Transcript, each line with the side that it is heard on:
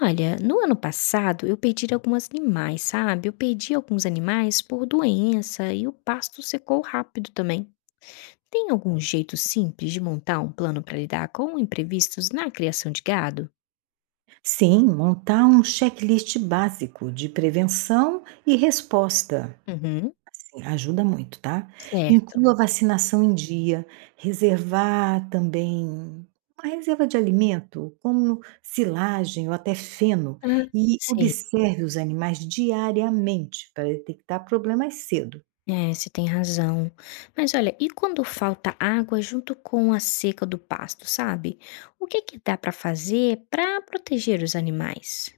left: Olha, no ano passado eu perdi alguns animais, sabe? Eu perdi alguns animais por doença e o pasto secou rápido também. Tem algum jeito simples de montar um plano para lidar com imprevistos na criação de gado?
right: Sim, montar um checklist básico de prevenção e resposta,
left: Uhum,
right: assim, ajuda muito, tá?
left: certo.
right: Inclua vacinação em dia, reservar também uma reserva de alimento, como silagem ou até feno,
left: Ah,
right: e
left: sei.
right: observe os animais diariamente para detectar problemas cedo.
left: É, você tem razão. Mas olha, e quando falta água junto com a seca do pasto, sabe? O que que dá para fazer para proteger os animais?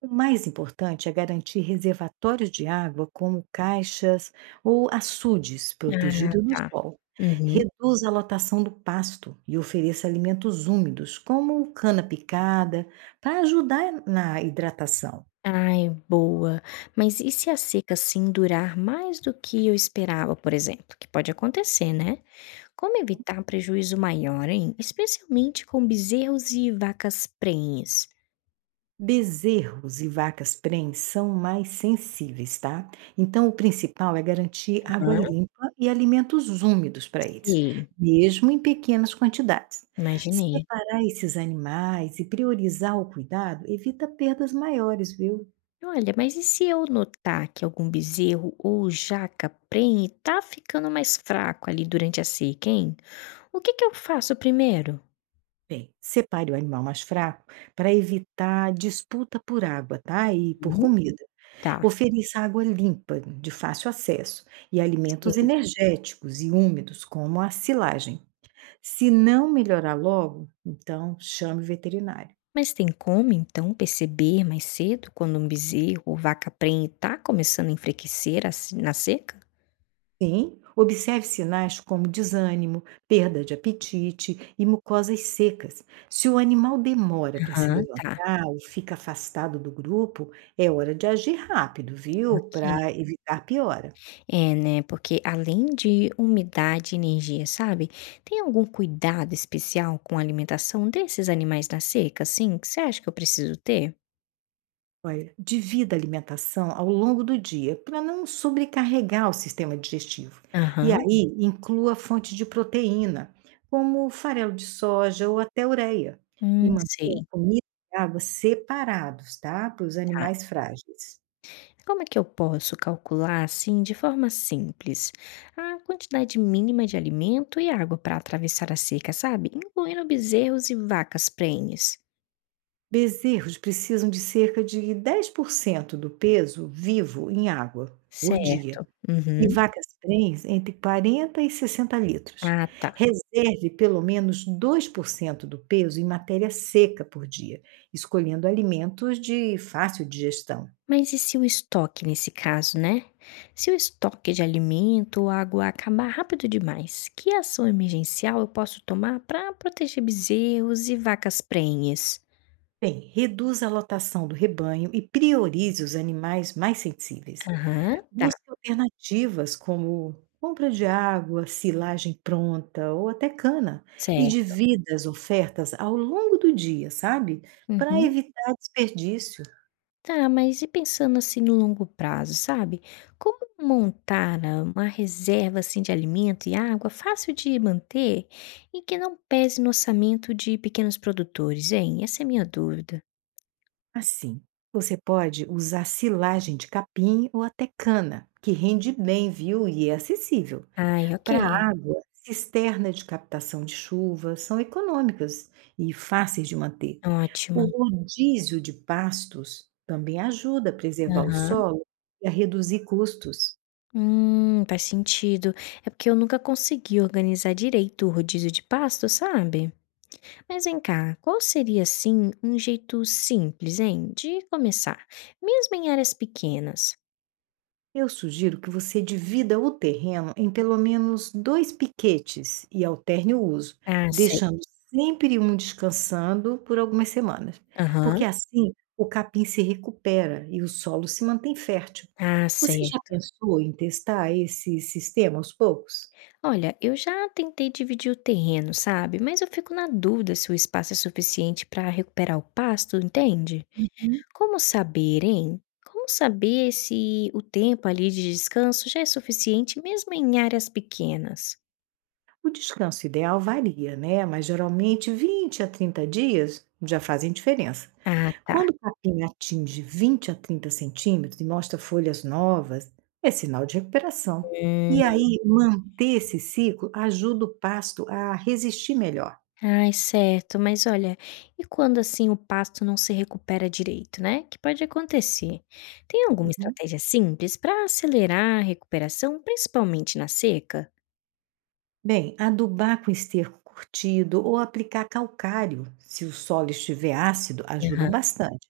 right: O mais importante é garantir reservatórios de água, como caixas ou açudes
left: Ah,
right: protegidos do
left: tá.
right: sol.
left: Uhum.
right: Reduza a lotação do pasto e ofereça alimentos úmidos, como cana picada, para ajudar na hidratação.
left: Ai, boa. Mas e se a seca assim durar mais do que eu esperava, por exemplo? Que pode acontecer, né? Como evitar prejuízo maior, hein? Especialmente com bezerros e vacas prenhes.
right: Bezerros e vacas prenhes são mais sensíveis, tá? Então, o principal é garantir água
left: Aham.
right: limpa e alimentos úmidos para eles,
left: Sei,
right: mesmo em pequenas quantidades.
left: imaginei.
right: Separar esses animais e priorizar o cuidado evita perdas maiores, viu?
left: Olha, mas e se eu notar que algum bezerro ou jaca prenhe tá ficando mais fraco ali durante a seca, hein? O que que eu faço primeiro?
right: Bem, separe o animal mais fraco para evitar disputa por água, tá? E por
left: Uhum.
right: comida.
left: Tá.
right: Ofereça água limpa, de fácil acesso, e alimentos
left: Sei.
right: energéticos e úmidos, como a silagem. Se não melhorar logo, então chame o veterinário.
left: Mas tem como, então, perceber mais cedo quando um bezerro ou vaca prenhe está começando a enfraquecer a se- na seca?
right: Sim, observe sinais como desânimo, perda de apetite e mucosas secas. Se o animal demora para se
left: Aham, tá.
right: levantar ou fica afastado do grupo, é hora de agir rápido, viu?
left: Ok.
right: Para evitar piora.
left: É, né? Porque além de umidade e energia, sabe? Tem algum cuidado especial com a alimentação desses animais na seca, assim, que você acha que eu preciso ter?
right: Olha, divida a alimentação ao longo do dia para não sobrecarregar o sistema digestivo. E
left: Aham.
right: aí, inclua fonte de proteína, como farelo de soja ou até ureia. E mantenha
left: Sei.
right: comida e água separados, tá? Para os
left: Tá.
right: animais frágeis.
left: Como é que eu posso calcular, assim, de forma simples, a quantidade mínima de alimento e água para atravessar a seca, sabe? Incluindo bezerros e vacas prenhes.
right: Bezerros precisam de cerca de 10% do peso vivo em água por dia.
left: Certo.
right: E
left: Uhum.
right: vacas prens entre 40 e 60 litros.
left: Ah, tá.
right: Reserve pelo menos 2% do peso em matéria seca por dia, escolhendo alimentos de fácil digestão.
left: Mas e se o estoque nesse caso, né? Se o estoque de alimento ou água acabar rápido demais, que ação emergencial eu posso tomar para proteger bezerros e vacas prenhes?
right: Bem, reduza a lotação do rebanho e priorize os animais mais sensíveis.
left: Aham, tá.
right: Busque alternativas como compra de água, silagem pronta ou até cana, e
left: Certo.
right: divida as ofertas ao longo do dia, sabe? Para
left: Uhum.
right: evitar desperdício.
left: Tá, mas e pensando assim no longo prazo, sabe? Como montar uma reserva assim de alimento e água fácil de manter e que não pese no orçamento de pequenos produtores, hein? Essa é a minha dúvida.
right: Assim, você pode usar silagem de capim ou até cana, que rende bem, viu? E é acessível.
left: Ai, ok.
right: Para água, cisterna de captação de chuva são econômicas e fáceis de manter.
left: Ótima.
right: O rodízio de pastos também ajuda a preservar o
left: Aham.
right: solo e a reduzir custos.
left: Faz sentido. É porque eu nunca consegui organizar direito o rodízio de pasto, sabe? Mas vem cá, qual seria assim um jeito simples, hein, de começar, mesmo em áreas pequenas?
right: Eu sugiro que você divida o terreno em pelo menos dois piquetes e alterne o uso,
left: Ah, certo.
right: deixando sempre um descansando por algumas semanas, porque
left: Aham.
right: assim o capim se recupera e o solo se mantém fértil.
left: Ah,
right: Você já
left: certo.
right: pensou em testar esse sistema aos poucos?
left: Olha, eu já tentei dividir o terreno, sabe? Mas eu fico na dúvida se o espaço é suficiente para recuperar o pasto, entende?
right: Uhum.
left: Como saber, hein? Como saber se o tempo ali de descanso já é suficiente mesmo em áreas pequenas?
right: O descanso ideal varia, né? Mas geralmente 20 a 30 dias já fazem diferença.
left: Ah, tá.
right: Quando o capim atinge 20 a 30 centímetros e mostra folhas novas, é sinal de recuperação. E
left: Hum.
right: aí, manter esse ciclo ajuda o pasto a resistir melhor.
left: Ai, certo. Mas olha, e quando assim o pasto não se recupera direito, né? Que pode acontecer. Tem alguma
right: Uhum.
left: estratégia simples para acelerar a recuperação, principalmente na seca?
right: Bem, adubar com esterco curtido ou aplicar calcário, se o solo estiver ácido, ajudam
left: Aham,
right: bastante.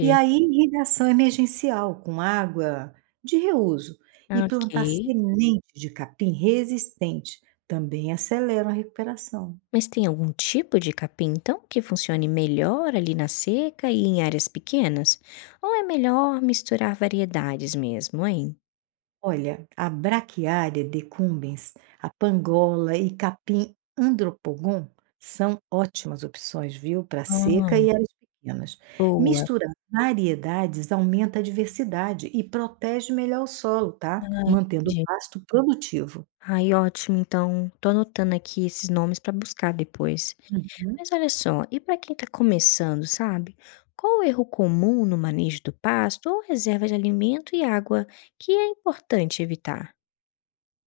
right: E aí, irrigação emergencial com água de reuso e
left: Ok.
right: plantar semente de capim resistente também acelera a recuperação.
left: Mas tem algum tipo de capim, então, que funcione melhor ali na seca e em áreas pequenas? Ou é melhor misturar variedades mesmo, hein?
right: Olha, a Braquiária decumbens, a Pangola e Capim andropogon são ótimas opções, viu, para seca
left: Ah,
right: e áreas pequenas.
left: boa.
right: Misturar variedades aumenta a diversidade e protege melhor o solo,
left: Ah,
right: tá? Mantendo o
left: entendi.
right: pasto produtivo.
left: Ai, ótimo. Então, tô anotando aqui esses nomes para buscar depois.
right: Uhum.
left: Mas olha só, e para quem está começando, sabe? Qual o erro comum no manejo do pasto ou reserva de alimento e água que é importante evitar?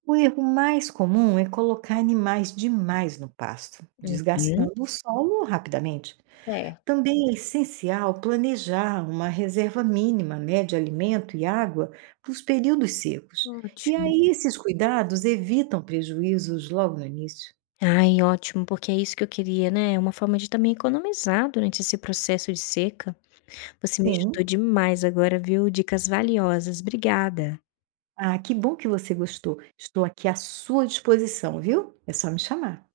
right: O erro mais comum é colocar animais demais no pasto,
left: Uhum,
right: desgastando o solo rapidamente.
left: certo.
right: Também é essencial planejar uma reserva mínima, né, de alimento e água para os períodos secos. E
left: Ótimo.
right: aí esses cuidados evitam prejuízos logo no início.
left: Ai, ótimo, porque é isso que eu queria, né, é uma forma de também economizar durante esse processo de seca. Você me ajudou
right: Sim.
left: demais agora, viu, dicas valiosas. Obrigada.
right: Ah, que bom que você gostou. Estou aqui à sua disposição, viu? É só me chamar.